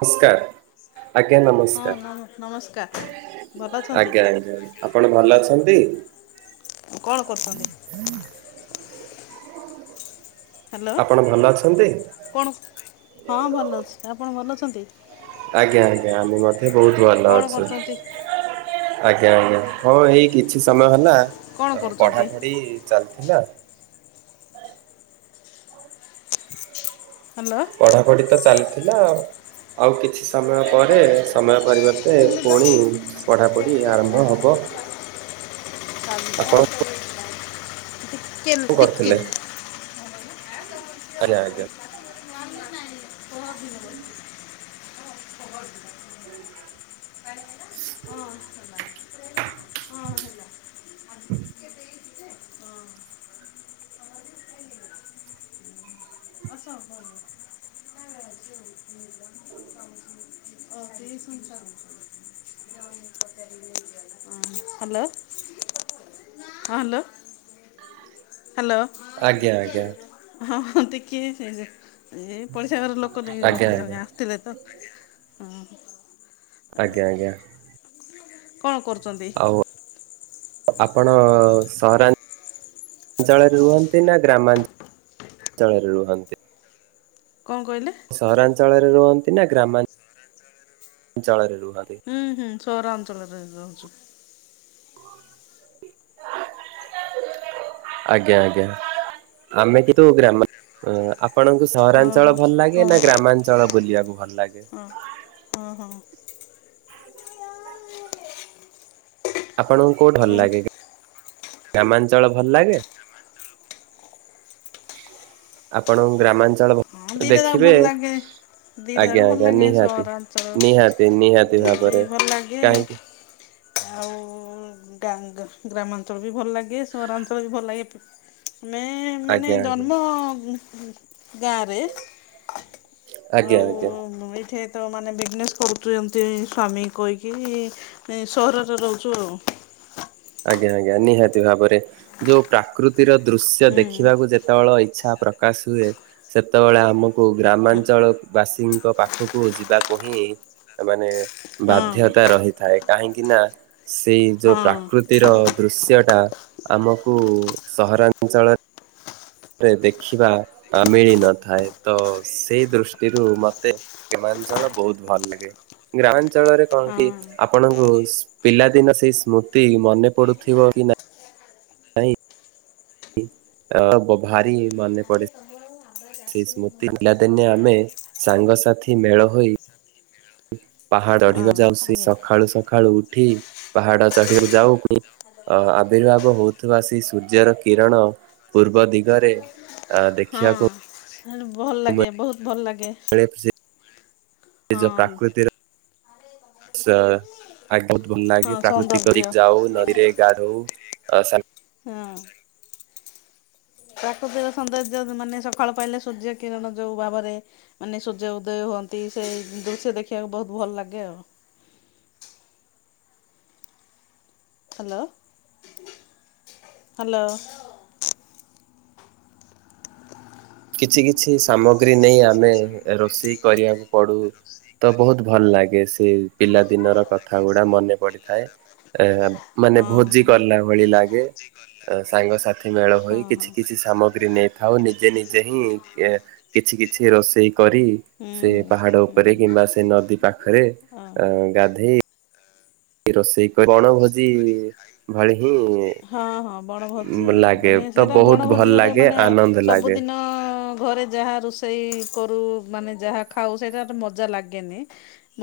ନମସ୍କାର ଆଜ୍ଞା ହଁ ନମ ନମସ୍କାର। ଭଲ ଅଛନ୍ତି ଆଜ୍ଞା ଆଜ୍ଞା। ଆପଣ ଭଲ ଅଛନ୍ତି? କଣ କରୁଛନ୍ତି? ହ୍ୟାଲୋ ଆପଣ ଭଲ ଅଛନ୍ତି? କଣ, ହଁ ଭଲ ଅଛି। ଆପଣ ଭଲ ଅଛନ୍ତି? ଆଜ୍ଞା ଆଜ୍ଞା। ଆମେ ମଧ୍ୟ ବହୁତ ଭଲ କଣ ଅଛୁ। କରୁଛନ୍ତି ଆଜ୍ଞା ଆଜ୍ଞା। ହଁ ଏଇ କିଛି ସମୟ ହେଲା କଣ କରୁଛନ୍ତି ପଢାପଢି ଚାଲିଥିଲା। ହ୍ୟାଲୋ। ପଢାପଢି ତ ଚାଲିଥିଲା ଆଉ ଆଉ କିଛି ସମୟ ପରେ ସମୟ ପରିବର୍ତ୍ତେ ଥିଲି ତ ଟିକେ ପୁଣି ଟିକେ ପଢ଼ାପଢ଼ି ଆରମ୍ଭ ହବ। ଆପଣ [unintelligible] ହ୍ୟାଲୋ ହ୍ୟାଲୋ କରିଥିଲେ, ଆଜ୍ଞା ଆଜ୍ଞା। [unintelligible] [inaudible] [unintelligible] ଅ ହଁ। ହ୍ୟାଲୋ ହଁ ହ୍ୟାଲୋ ହ୍ୟାଲୋ। ଆଜ୍ଞା ଆଜ୍ଞା ହଁ ହଁ। [unintelligible] ଏ ପଡିଶା ଘର ଲୋକ ନେଇ ଆଜ୍ଞା ଗୋଟେ ଜଣେ ଆଜ୍ଞା ଆସିଥିଲେ ତ। ହଁ। ଆଜ୍ଞା ଆଜ୍ଞା। କଣ କରୁଚନ୍ତି? ଆଉ ଆପଣ ସହରା ଅଞ୍ଚଳରେ ରୁହନ୍ତି ନା ଗ୍ରାମା ଅଞ୍ଚଳରେ ରୁହନ୍ତି? କଣ କହିଲେ? ସହରାଞ୍ଚଳରେ ରୁହନ୍ତି ନା ଗ୍ରାମା [unintelligible] ଞ୍ଚଳରେ ରୁହନ୍ତି। ହୁଁ ହୁଁ ସହରାଞ୍ଚଳରେ ରହୁଚୁ। ଆଜ୍ଞା ଆଜ୍ଞା। ଆମେ କିନ୍ତୁ ଗ୍ରାମା ଅ ଆପଣଙ୍କୁ ହଁ ହୋ ସହରାଞ୍ଚଳ ଭଲ ଲାଗେ ନା ଗ୍ରାମାଞ୍ଚଳ ବୁଲିବାକୁ ଭଲ ଲାଗେ? ଅ ଅ ହଁ। ଆପଣଙ୍କୁ କୋଉଠି ଭଲ ଆଉ ଲାଗେ? ଗ୍ରାମାଞ୍ଚଳ ଭଲ ଲାଗେ? ଆପଣଙ୍କୁ ଗ୍ରାମାଞ୍ଚଳ ହଁ ଭ ଦିଟା ଯାକ ଦେଖିବେ ଭଲ ଲାଗେ। ଦିଟା ଯାକ ଆଜ୍ଞା ଭଲ ଆଜ୍ଞା ଲାଗେ ନିହାତି ସହରାଞ୍ଚଳ ନିହାତି ନିହାତି ବି ଭାବରେ। ଭଲ ଲାଗେ କାହିଁକି ଆଉ ଗାଁ ଗା-ଗ୍ରାମାଞ୍ଚଳ ବି ଭଲ ଲାଗେ ସହରାଞ୍ଚଳ ବି ଭଲ ଲାଗେ। ଆମେ ମାନେ ଆଜ୍ଞା ଆଜ୍ଞା ଜନ୍ମ ଗାଁରେ। ଆଜ୍ଞା ଆଉ ଆଜ୍ଞା। ଏଇଠେ ତ ମାନେ ବିଜନେସ୍ କରୁଚୁ ଏମିତି ସ୍ୱାମୀ ଙ୍କି କହିକି ସହରରେ ରହୁଚୁ ଆଉ। ଆଜ୍ଞା ଆଜ୍ଞା ନିହାତି ଭାବରେ। ଯୋଉ ପ୍ରାକୃତିର ଦୃଶ୍ୟ ଦେଖିବାକୁ ହୁଁ ଯେତେବେଳ ଇଚ୍ଛା ପ୍ରକାଶ ହୁଏ ସେତେବେଳେ ଆମକୁ ଗ୍ରାମାଞ୍ଚଳ ବାସୀଙ୍କ ପାଖକୁ ଯିବାକୁ ହିଁ ମାନେ ହଁ ବାଧ୍ୟତା ରହିଥାଏ। କାହିଁକି ନା ସେଇ ଯୋଉ ପ୍ରା ହଁ। ପ୍ରକୃତିର ଦୃଶ୍ୟଟା ଆମକୁ ସହରାଞ୍ଚଳରେ ଦେଖିବା ମିଳିନଥାଏ। ତ ସେ ଦୃଷ୍ଟିରୁ ମତେ ଗ୍ରାମାଞ୍ଚଳ ବହୁତ ଭଲ ଲାଗେ। ଗ୍ରାମାଞ୍ଚଳରେ କଣ କି ହଁ। ଆପଣଙ୍କୁ ପିଲାଦିନ ସେଇ ସ୍ମୃତି ମନେ ପଡୁଥିବ କି ନା [unintelligible] ଭାରି ମାନେ ପଡେ [unintelligible] ସେଇ ସ୍ମୃତି ଭଲସେ। ପିଲା ଦିନେ ଆମେ ସାଙ୍ଗସାଥି ମେଳ ହୋଇ ପାହାଡଢିକ ହଁ ଯାଉ ସେ ଆଜ୍ଞା ସକାଳୁ ସକାଳୁ ଉଠି ପାହାଡ ଚଢିବାକୁ ଯାଉ। ପୁଣି ଅ ଆବିର୍ଭାବ ହଉଥିବା ସେଇ ସୂର୍ଯ୍ୟର କିରଣ, ପୂର୍ବ ଦିଗରେ ଆ ଦେଖିବାକୁ ହଁ ଭଲ ଲାଗେ। ବୋହୁତ୍ ଭଲ ଲାଗେ। ସେ ଏ ଯୋଉ ହଁ ପ୍ରାକୃତିର ଆଚ୍ଛା। ଆ ବହୁତ ଭଲ ହଁ ଲାଗେ। ପ୍ରାକୃତି ସୌନ୍ଦର୍ଯ୍ୟ କରି ହଁ। ଯାଉ ନଦୀରେ ଗାଧଉ ଆଶା ହଁ। ପ୍ରାକୃତିକ ସୌନ୍ଦର୍ଯ୍ୟ ମାନେ ସକାଳୁ ପାଇଲେ ସୂର୍ଯ୍ୟ କିରଣ ଯୋଉ ଭାବରେ ମାନେ ସୂର୍ଯ୍ୟ ଉଦୟ ହୁଅନ୍ତି। ସେଇ ଦୃଶ୍ୟ ଦେଖିବାକୁ ବହୁତ ଭଲ ଲାଗେ ଆଉ। ହାଲୋ। ହାଲୋ। କିଛି କିଛି ସାମଗ୍ରୀ ନେଇ ଆମେ ରୋଷେଇ କରିବାକୁ ପଡୁ ତ ବହୁତ ଭଲ ଲାଗେ ସେ ପିଲାଦିନର କଥା ଗୁଡା ମନେ ପଡ଼ିଥାଏ। ଏ ମାନେ ହଁ ଭୋଜି ହଁ କଲା ଭଳି ଲାଗେ ସାଙ୍ଗସାଥି ମେଳ ହଁ ହୋଇ ହଁ କିଛି କିଛି ସାମଗ୍ରୀ ନେଇଥାଉ ନିଜେ ନି ଯେ ହିଁ ଏ କିଛି କିଛି ରୋଷେଇ କରି ହୁଁ ସେ ପାହାଡ ହୁଁ ହୁଁ ଉପରେ କିମ୍ବା ସେ ନଦୀ ପାଖରେ ଓହୋ। ଅ ଗାଧେଇ ରୋଷେଇ କରି ବଣ ଭୋଜି ଭଳି ହିଁ ହଁ ହଁ ବଣଭୋଜି ଉଁ ଲାଗେ। ମାନେ ତ ସେଇଟା ବହୁତ ବଣଭୋଜି ଭଲ ଗୋଟେ ଲାଗେ, ମାନେ ଆନନ୍ଦ ଲାଗେ। ସବୁଦିନ ଘରେ ଯାହା ରୋଷେଇ କରୁ ମାନେ ଯାହା ଖାଉ ସେଟା ତ ମଜା ଲାଗେନି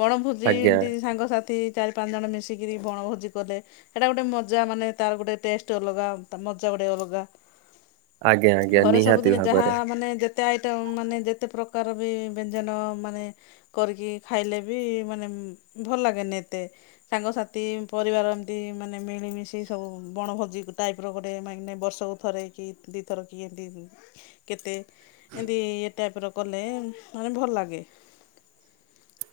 ବଣଭୋଜି ଆଜ୍ଞା। ଏମିତି ସାଙ୍ଗସାଥି ଚା ପାଞ୍ଚ ଜଣ ମିଶିକିରି ବଣଭୋଜି କଲେ, ସେଇଟା ଗୋଟେ ମଜା ମାନେ ତାର ଗୋଟେ ଟେଷ୍ଟ ଟେ ଅଲଗା ତା ମଜା ଗୋଟେ ଅଲଗା ଆଜ୍ଞା ଆଜ୍ଞା ଘରେ ନିହାତି ସବୁଦିନ ଯାହା ଭାବରେ ମାନେ ଯେ କେତେ ଆଇଟମ୍ ମାନେ ଯେତେ ପ୍ରକାର ବି ବ୍ୟଞ୍ଜନ ମାନେ କରିକି ଖାଇଲେ ବି ମାନେ ଭଲ ଲାଗେନି ଏତେ। ସାଙ୍ଗସାଥି ପରିବାର ଏମତି ମାନେ ମିଳିମିଶି ସବୁ ବଣ ଭୋଜି ଟାଇପ୍ର ଗୋଟେ ମାନେ ବର୍ଷକୁ ଥରେ କି ଦୁଇଥର କି ଏମିତି କେତେ ଏମିତି ଏ ଟାଇପ୍ ର କଲେ ମାନେ ଭଲ ଲାଗେ।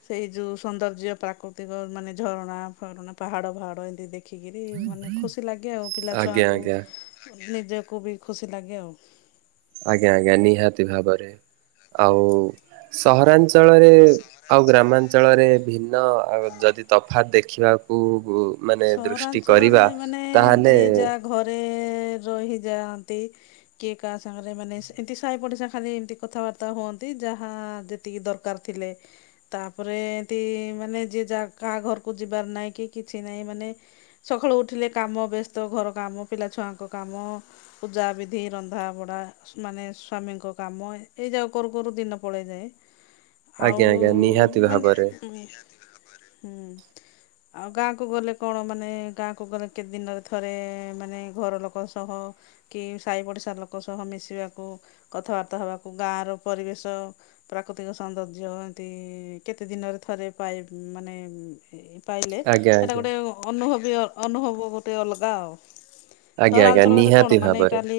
ସେଇ ଯୋଉ ସୌନ୍ଦର୍ଯ୍ୟ ପ୍ରାକୃତିକ ମାନେ ଝରଣା, ଫରଣା, ପାହାଡ, ପାହାଡ ଏମିତି ଦେ ରଖିକିରି ମାନେ ଖୁସି ଲାଗେ ଆଉ, ଆଜ୍ଞା ପିଲାଛୁଆଙ୍କୁ ଆଜ୍ଞା ନିଜକୁ ବି ଖୁସି ଲାଗେ ଆଉ। ଆଜ୍ଞା, ଆଜ୍ଞା ନିହାତି ଭାବରେ ଆଉ ସହରାଞ୍ଚ ଞ୍ଚଳରେ ଆଉ ଗ୍ରାମାଞ୍ଚଳରେ ଭିନ୍ନ ଯଦି ତ ଦେଖିବାକୁ ମାନେ ଦୃଷ୍ଟି ସହରାଞ୍ଚଳରେ କରିବା ମାନେ ତାହେଲେ ଯିଏ ଯାହା ଘରେ ରହିଯାଆନ୍ତି। କିଏ କାହା ସାଙ୍ଗରେ ମାନେ ଏମିତି ସାହି ପଡିଶ ଖାଲି ଏମତି କଥାବାର୍ତ୍ତା ହୁଅନ୍ତି ଯାହା ଏତିକି ଦରକାର ଥିଲେ ତାପରେ ଏମତି ମାନେ ଯିଏ କାହା ଘରକୁ ଯିବାର ନାହିଁ କି କିଛି ନାହିଁ ମାନେ ସକାଳୁ ଉଠିଲେ କାମ ବ୍ୟସ୍ତ ଘର କାମ ପିଲାଛୁଆଙ୍କ କାମ ପୂଜା ବିଧି ରଧା ବଡ଼ା ମାନେ ସ୍ଵାମୀଙ୍କ କାମ ଏଇ ଯା କରୁ କରୁ ଦିନ ପଳେଇ ଯାଏ। ଆଉ ଆଜ୍ଞା ଆଜ୍ଞା ନିହାତି ମ ଭାବରେ ହୁଁ ଆଉ ଗାଁକୁ ଗଲେ କଣ ମାନେ ଗାଁକୁ ଗଲେ କେତେ ଦିନରେ ଥରେ ମାନେ ଘର ଲୋକ ସହ କି ସାହି ପଡିଶା ଲୋକ ସହ ମିଶିବାକୁ କଥାବାର୍ତ୍ତା ହବାକୁ ଗାଁ ର ପରିବେଶ ପ୍ରାକୃତିକ ସୌନ୍ଦର୍ଯ୍ୟ ଏମତି କେତେ ଦିନରେ ଥରେ ପାଇ ମାନେ ଏ-ଏ ପାଇଲେ ଆଜ୍ଞା ସେଇଟା ଆଜ୍ଞା ଗୋଟେ ଅନୁଭବୀ ଅନୁଭବ ଗୋଟେ ଅଲଗା ଆଉ। ଆଜ୍ଞା ଆଜ୍ଞା ସହରାଞ୍ଚଳରେ କଣ ନିହାତି ମାନେ ଭାବରେ କାଲି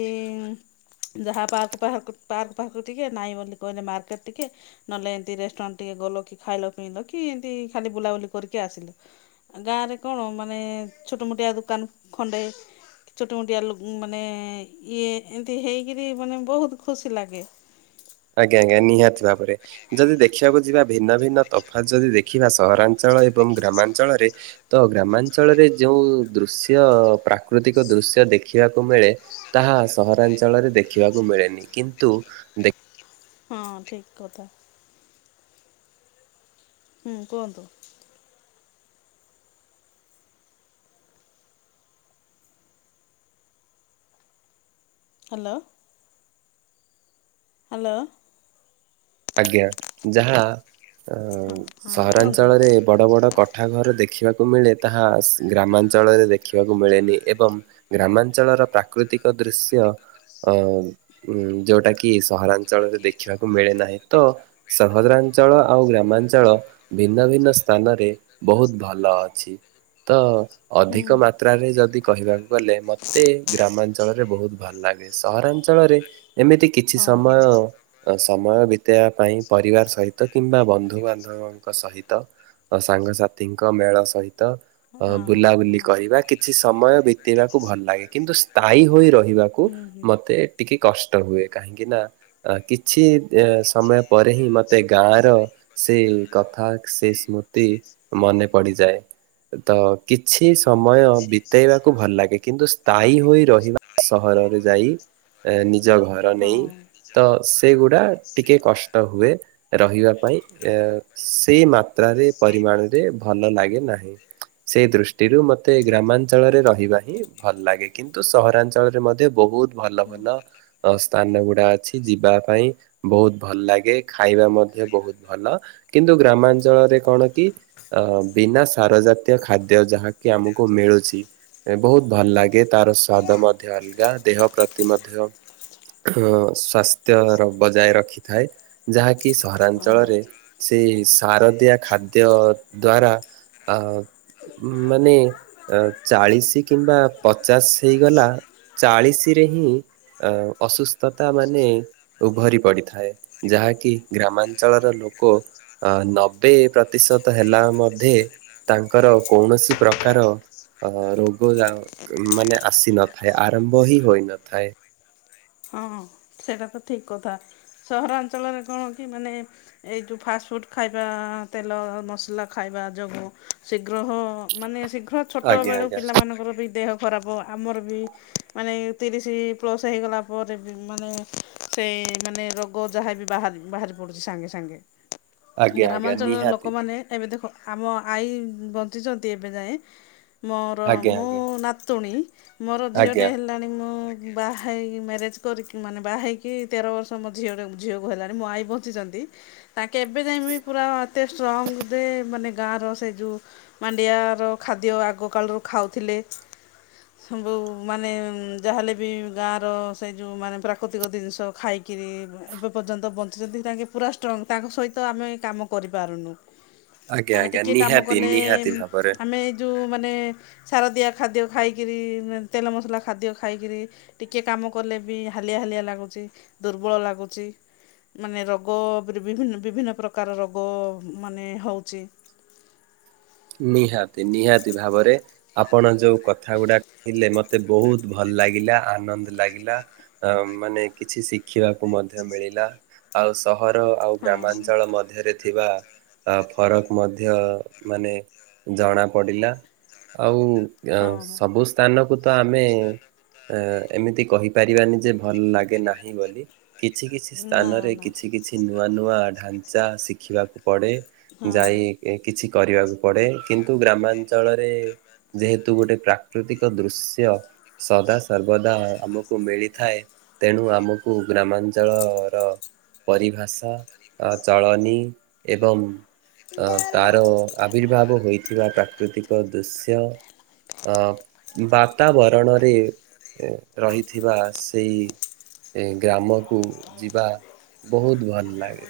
ଯାହା ପାର୍କ ଫାର୍କ କୁ ପାର୍କ ଫାର୍କ କୁ ଟିକେ ନାଇଁ ବୋଲି କହିଲେ ମାର୍କେଟ ଟିକେ ନହେଲେ ଏମିତି ରେଷ୍ଟୁରାଣ୍ଟ ଟିକେ ଗଲ କି ଖାଇଲ ପିଇଲ କି ଏମତି ଖାଲି ବୁଲାବୁଲି କରିକି ଆସିଲ। ଗାଁ ରେ କଣ ମାନେ ଛୋଟମୋଟିଆ ଦୋକାନ ଖଣ୍ଡେ। ଛୋଟ ମୋଟିଆ ଲୁ ମାନେ ଇଏ ଏମିତି ହେଇକିରି ମାନେ ବହୁତ ଖୁସି ଲାଗେ। ଆଜ୍ଞା ଆଜ୍ଞା ନିହାତି ଭାବରେ ଯଦି ଦେଖିବାକୁ ଯିବା ଭିନ୍ନ ଭିନ୍ନ ତଫାତ୍ ଯଦି ଦେ ଖିବା ସହରାଞ୍ଚଳ ଏବଂ ଗ୍ରାମାଞ୍ଚଳରେ ତ ଗ୍ରାମାଞ୍ଚଳରେ ଯେଉ ଦୃଶ୍ୟ ପ୍ରାକୃତିକ ଦୃଶ୍ୟ ଦେଖିବାକୁ ମିଳେ। ତାହା ସହରାଞ୍ଚଳରେ ଦେଖିବାକୁ ମିଳେନି କିନ୍ତୁ ଦେ ହଁ ଠିକ୍ କଥା। ହୁଁ କୁହନ୍ତୁ। ହାଲୋ। ହାଲୋ। ଆଜ୍ଞା ଯାହା ହଁ ହଁ କୁହନ୍ତୁ ସହରାଞ୍ଚଳରେ ବଡ଼ ବଡ଼ କଠା ଠାଘର ଦେଖିବାକୁ ମିଳେ ତାହା ଗ୍ରାମାଞ୍ଚଳରେ ଦେଖିବାକୁ ମିଳେନି। ଏବଂ ଗ୍ରାମାଞ୍ଚଳର ପ୍ରାକୃତିକ ଦୃଶ୍ୟ ଅ ଉ ଯୋଉଟା କି ସହରା ଞ୍ଚଳ ରେ ଦେଖିବାକୁ ମିଳେ ନାହିଁ ତ ସହଦ୍ରାଞ୍ଚଳ ଆଉ ଗ୍ରା ମାଞ୍ଚଳ ଭିନ୍ନ ଭିନ୍ନ ସ୍ଥାନରେ ବହୁତ ଭଲ ଅଛି ତ ହୁଁ ଅଧିକ ହୁଁ। ମାତ୍ରାରେ ଯଦି କହିବାକୁ ଗଲେ ମତେ ଗ୍ରାମାଞ୍ଚଳରେ ବହୁତ ଭଲ ଲାଗେ। ସହରାଞ୍ଚଳରେ ଏମିତି କିଛି ସମୟ ସମୟ ବିତେଇବା ପାଇଁ ପରିବାର ସହିତ କିମ୍ବା ବନ୍ଧୁ ବାନ୍ଧବ କ ସହିତ ସାଙ୍ଗସାଥିଙ୍କ ମେଳ ସହିତ। ହଁ ଅ ବୁଲାବୁଲି ହଁ। କରିବା କିଛି ସମୟ ବିତେଇବାକୁ ଭଲ ଲାଗେ କିନ୍ତୁ ସ୍ଥାୟୀ ହୋଇ ରହିବାକୁ କୁ ହୁଁ ହୁଁ ମତେ ଟିକେ କଷ୍ଟ ହୁଏ କାହିଁକି ନା ଆ କିଛି ସମୟ ପରେ ହିଁ ମତେ ଗାଁ ର ସେ କଥା ସେ ସ୍ମୃତି ମନେ ପଡ଼ିଯାଏ ତ କିଛି ସମୟ ବିତେଇବାକୁ ଭଲ ଲାଗେ କିନ୍ତୁ ସ୍ଥାୟୀ ହୋଇ ରହିବା ସହରରେ ଯାଇ ଏ ନିଜ ଘର ନେଇ ହଁ। ତ ସେଗୁଡା ଟିକେ କଷ୍ଟ ହୁଏ ରହିବା ପାଇଁ ଏ ସେଇ ମାତ୍ରାରେ ପରିମାଣରେ ଭଲ ଲାଗେ ନାହିଁ ସେଇ ଦୃଷ୍ଟିରୁ ମତେ ଗ୍ରାମା ଅଞ୍ଚଳରେ ରହିବା ହିଁ ଭଲ ଲାଗେ କିନ୍ତୁ ସହରାଞ୍ଚଳରେ ମଧ୍ୟ ବହୁତ ଭଲ ଭଲ ଅ ସ୍ଥାନ ଗୁଡା ଅଛି ଯିବା ପାଇଁ ବହୁତ ଭଲ ଲାଗେ। ଖାଇବା ମଧ୍ୟ ବହୁତ ଭଲ କିନ୍ତୁ ଗ୍ରାମାଞ୍ଚଳରେ କଣ କି? ଅ ବିନା ସାର ଜାତୀୟ ଖାଦ୍ୟ ଯାହାକି ଆମକୁ ମିଳୁଛି। ବହୁତ ଭଲ ଲାଗେ ତାର ସ୍ଵାଦ ମଧ୍ୟ ଅଲଗା ଦେହ ପ୍ରତି ମଧ୍ୟ ଅ ସ୍ୱାସ୍ଥ୍ୟର ବଜାୟ ରଖିଥାଏ ଯାହାକି ସହରାଞ୍ଚଳରେ ହଁ ସେଇ ସାରଦିଆ ଖାଦ୍ୟ ଦ୍ଵାରା ଅ ଉ ମାନେ ଚାଳିଶ କିମ୍ବା ପଚାଶ ହେଇଗଲା। ଚାଳିଶରେ ହିଁ ଅ ଅସୁସ୍ଥତା ମାନେ ଉଭରି ପଡ଼ିଥାଏ ଯାହାକି ଗ୍ରାମାଞ୍ଚଳର ଲୋକ ଅ ନବେ ପ୍ରତିଶତ ହେଲା ମଧ୍ୟ ତାଙ୍କର କୌଣସି ପ୍ରକାର ଅ ରୋଗ ଆ ମାନେ ଆସି ନଥାଏ ଆରମ୍ଭ ହିଁ ହୋଇନଥାଏ। ହଁ ହଁ। ସେଇଟା ତ ଠିକ୍ କଥା ସହରାଞ୍ଚଳରେ କଣ କି ମାନେ ଏଇ ଯଉ ଫାଷ୍ଟଫୁଡ଼୍ ଖାଇବା ତେଲ ମସଲା ଖାଇବା ଯୋଗୁ ଶୀଘ୍ର ମାନେ ଶୀଘ୍ର ଆଜ୍ଞା ଛୋଟବେଳୁ ଆଜ୍ଞା ପିଲାମାନଙ୍କର ବି ଦେହ ଖରାପ ଆମର ବି ମାନେ ତିରିଶି ପ୍ଲସ୍ ହେଇଗଲା ପରେ ବି ମାନେ ସେ ମାନେ ରୋଗ ଯାହା ବି ବାହାରି ବାହାରି ପଡ଼ୁଚି ସାଙ୍ଗେ ସାଙ୍ଗେ। ଆଜ୍ଞା ଆଜ୍ଞା ଗ୍ରାମାଞ୍ଚଳର ନିହାତି ଲୋକମାନେ ଏବେ ଦେଖ ଆମ ଆଈ ବଞ୍ଚିଚନ୍ତି ଏବେ ଯାଏଁ। ମୋର ଆଜ୍ଞା ମୁଁ ଆଜ୍ଞା ନାତୁଣୀ ମୋର ଝିଅଟେ ଆଜ୍ଞା ହେଲାଣି ମୁଁ ବାହା ହେଇକି ମ୍ୟାରେଜ୍ କରିକି ମାନେ ବାହାହେଇକି ତେର ବର୍ଷ ମୋ ଝିଅର ଝିଅକୁ ହେଲାଣି, ମୋ ଆଈ ବଞ୍ଚିଚନ୍ତି ତାଙ୍କେ ଏବେ ଯାଇଁ ବି ପୁରା ଏତେ ଷ୍ଟ୍ରଙ୍ଗରେ ମାନେ ଗାଁର ସେ ଯୋଉ ମାଣ୍ଡିଆର ଖାଦ୍ୟ ଆଗକାଳରୁ ଖାଉଥିଲେ ସବୁଁ ମାନେ ଯାହା ହେଲେ ବି ଗାଁର ସେ ଯୋଉଁ ମାନେ ପ୍ରାକୃତିକ ଦିନିଷ ଖାଇକିରି, ଏବେ ପର୍ଯ୍ୟନ୍ତ ବଞ୍ଚିଚନ୍ତି ହେଇରା କି ପୁରା ଷ୍ଟ୍ରଙ୍ଗ୍, ତାଙ୍କ ସହିତ ଆମେ କାମ କରିପାରୁନୁ। ଆଜ୍ଞା ଆମେ ଆଜ୍ଞା ଟିକେ କାମ ନିହାତି କଲେ, ନିହାତି ଭାବରେ ଆମେ ଏ ଯୋଉ ମାନେ ସାରଦିଆ ଖାଦ୍ୟ ଖାଇକିରି, ମାନେ ତେଲ ମସଲା ଖାଦ୍ୟ ଖାଇକିରି, ଟିକେ କାମ କଲେ ବି, ହାଲିଆ ହାଲିଆ ଲାଗୁଚି, ଦୁର୍ବଳ ଲାଗୁଚି ମାନେ ରୋଗ ପରି ବିଭିନ୍ନ ବିଭିନ୍ନ ପ୍ରକାର ରୋଗ ମାନେ ହଉଚି ନିହାତି, ନିହାତି ଭାବରେ, ଆପଣ ଯୋଉ କଥା ଗୁଡା କହିଲେ ମତେ ମତେ ବହୁତ ଭଲ ଲାଗିଲା, ଆନନ୍ଦ ଲାଗିଲା ଆଉ ମାନେ କିଛି ଶିଖିବାକୁ ମଧ୍ୟ ମିଳିଲା ଆଉ ସହର, ଆଉ ହଁ ହଁ ଗ୍ରାମାଞ୍ଚଳ ମଧ୍ୟରେ ଥିବା ଆ ଫରକ ମଧ୍ୟ ମାନେ ଜଣା ପଡ଼ିଲା। ଆଉ ଅଁ ହଁ ହଁ ସବୁ ସ୍ଥାନକୁ ତ ଆମେ ଏ ଏମିତି କହିପାରିବାନି ଯେ ଭଲ ଲାଗେ ନାହିଁ ବୋଲି, କିଛି କିଛି ନା ସ୍ଥାନରେ ନା। କିଛି କିଛି ନୂଆ ନୂଆ ଢାଞ୍ଚା ଶିଖିବାକୁ ପଡେ, ଯାଇଁ କିଛି କରିବାକୁ ପଡେ କିନ୍ତୁ ଗ୍ରାମାଞ୍ଚଳରେ ଯେହେତୁ ଗୋଟେ ପ୍ରାକ୍ ପ୍ରାକୃତିକ ଦୃଶ୍ୟ ସଦା ସର୍ବଦା ଆମକୁ ମିଳିଥାଏ ତେଣୁ ଆମକୁ ଗ୍ରାମାଞ୍ଚଳର ପରିଭାଷା, ଅ ଚଳନି ଏବଂ ଅ ତାର ଆବିର୍ଭାବ ହୋଇଥିବା ପ୍ରାକୃତିକ ଦୃଶ୍ୟ ଅ ବାତାବରଣରେ ଏଁ ରହିଥିବା ସେଇ ଗ୍ରାମକୁ ଯିବା ବହୁତ ଭଲ ଲାଗେ।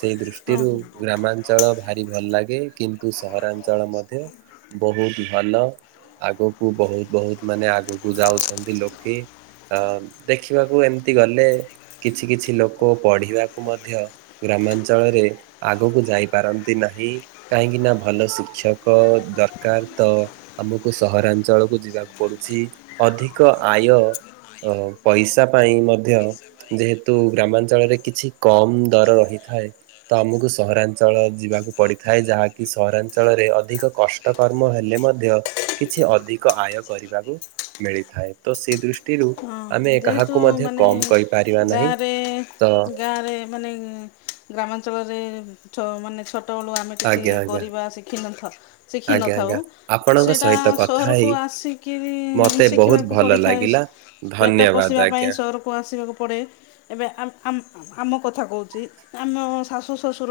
ସେଇ ହଁ ଦୃଷ୍ଟିରୁ ହଁ ହଁ। ଗ୍ରାମାଞ୍ଚଳ ଭାରି ଭଲ ଲାଗେ କିନ୍ତ କିନ୍ତୁ ସହରାଞ୍ଚଳ ମଧ୍ୟ ବହୁତ ଭଲ ଆଗକୁ ବହୁତ ବହୁତ ମାନେ ଆଗକୁ ଯାଉଛ। ବି ଲୋକେ ଅ ଦେଖିବାକୁ ଏମତି ଗଲେ କିଛି କିଛି ଲୋକ ପଢିବାକୁ ମଧ୍ୟ ଗ୍ରାମାଞ୍ଚଳରେ ଆଗକୁ ଯାଇ ପାରନ୍ତି ନାହିଁ, କାହିଁକିନା ଭଲ ଶିକ୍ଷକ ଓ ଦରକାର ତ ଆମକୁ ସହରାଞ୍ଚଳକୁ ଯିବାକୁ। ପଡୁଛି ଅଧିକ ଆୟ ଅ ପଇସା ପାଇଁ ମଧ୍ୟ ଯେହେତୁ ଗ୍ରାମାଞ୍ଚଳରେ କିଛି କମ ଦର ରହିଥାଏ ତ ଆମକୁ ସହରାଞ୍ଚଳ ଯିବାକୁ ପଡିଥା ଥାଏ, ଯାହାକି ସହରାଞ୍ଚଳରେ ଅଧିକ କଷ୍ଟ କର୍ମ ହେଲେ ମଧ୍ୟ କିଛି ଅଧିକ ଆୟ କରିବାକୁ ମିଳିଥାଏ। ତ ସେ ଦୃଷ୍ଟିରୁ ଆମେ ହଁ ଯେହେତୁ କାହାକୁ ମଧ୍ୟ ମାନେ କମ୍ କହିପାରିବା ନାହିଁ। ଗାଁରେ ତ ଗାଁରେ ମାନେ, ଉଁ ଗ୍ରାମାଞ୍ଚଳରେ ଛୋ ମାନେ ଛୋଟବେଳୁ ଆମେ କିଛି ଆଜ୍ଞା ଆଜ୍ଞା କରିବା ଶିଖିନଥା ଆଜ୍ଞା ଶିଖିନଥାଉ। ଆଜ୍ଞା ଆପଣଙ୍କ ସେଇଟା ସହିତ କଥା ସହରକୁ ହେଇ ଆସିି କିରି ମତେ ବହୁତ ଶିଖିବାକୁ ଭଲ ପଡ଼ିଥାଏ। ଲାଗିଲା ପେଟ ଧନ୍ୟବାଦ ପୋଷିବା ପାଇଁ ଆଜ୍ଞା। ସହରକୁ କୁ ଆସିବାକୁ ପଡ଼େ। ଏବେ ଆ-ଆମ୍-ଆମ୍-ଆମ କଥା କହୁଛି, ଆମ ଶାଶୂ ଶ୍ଵଶୁର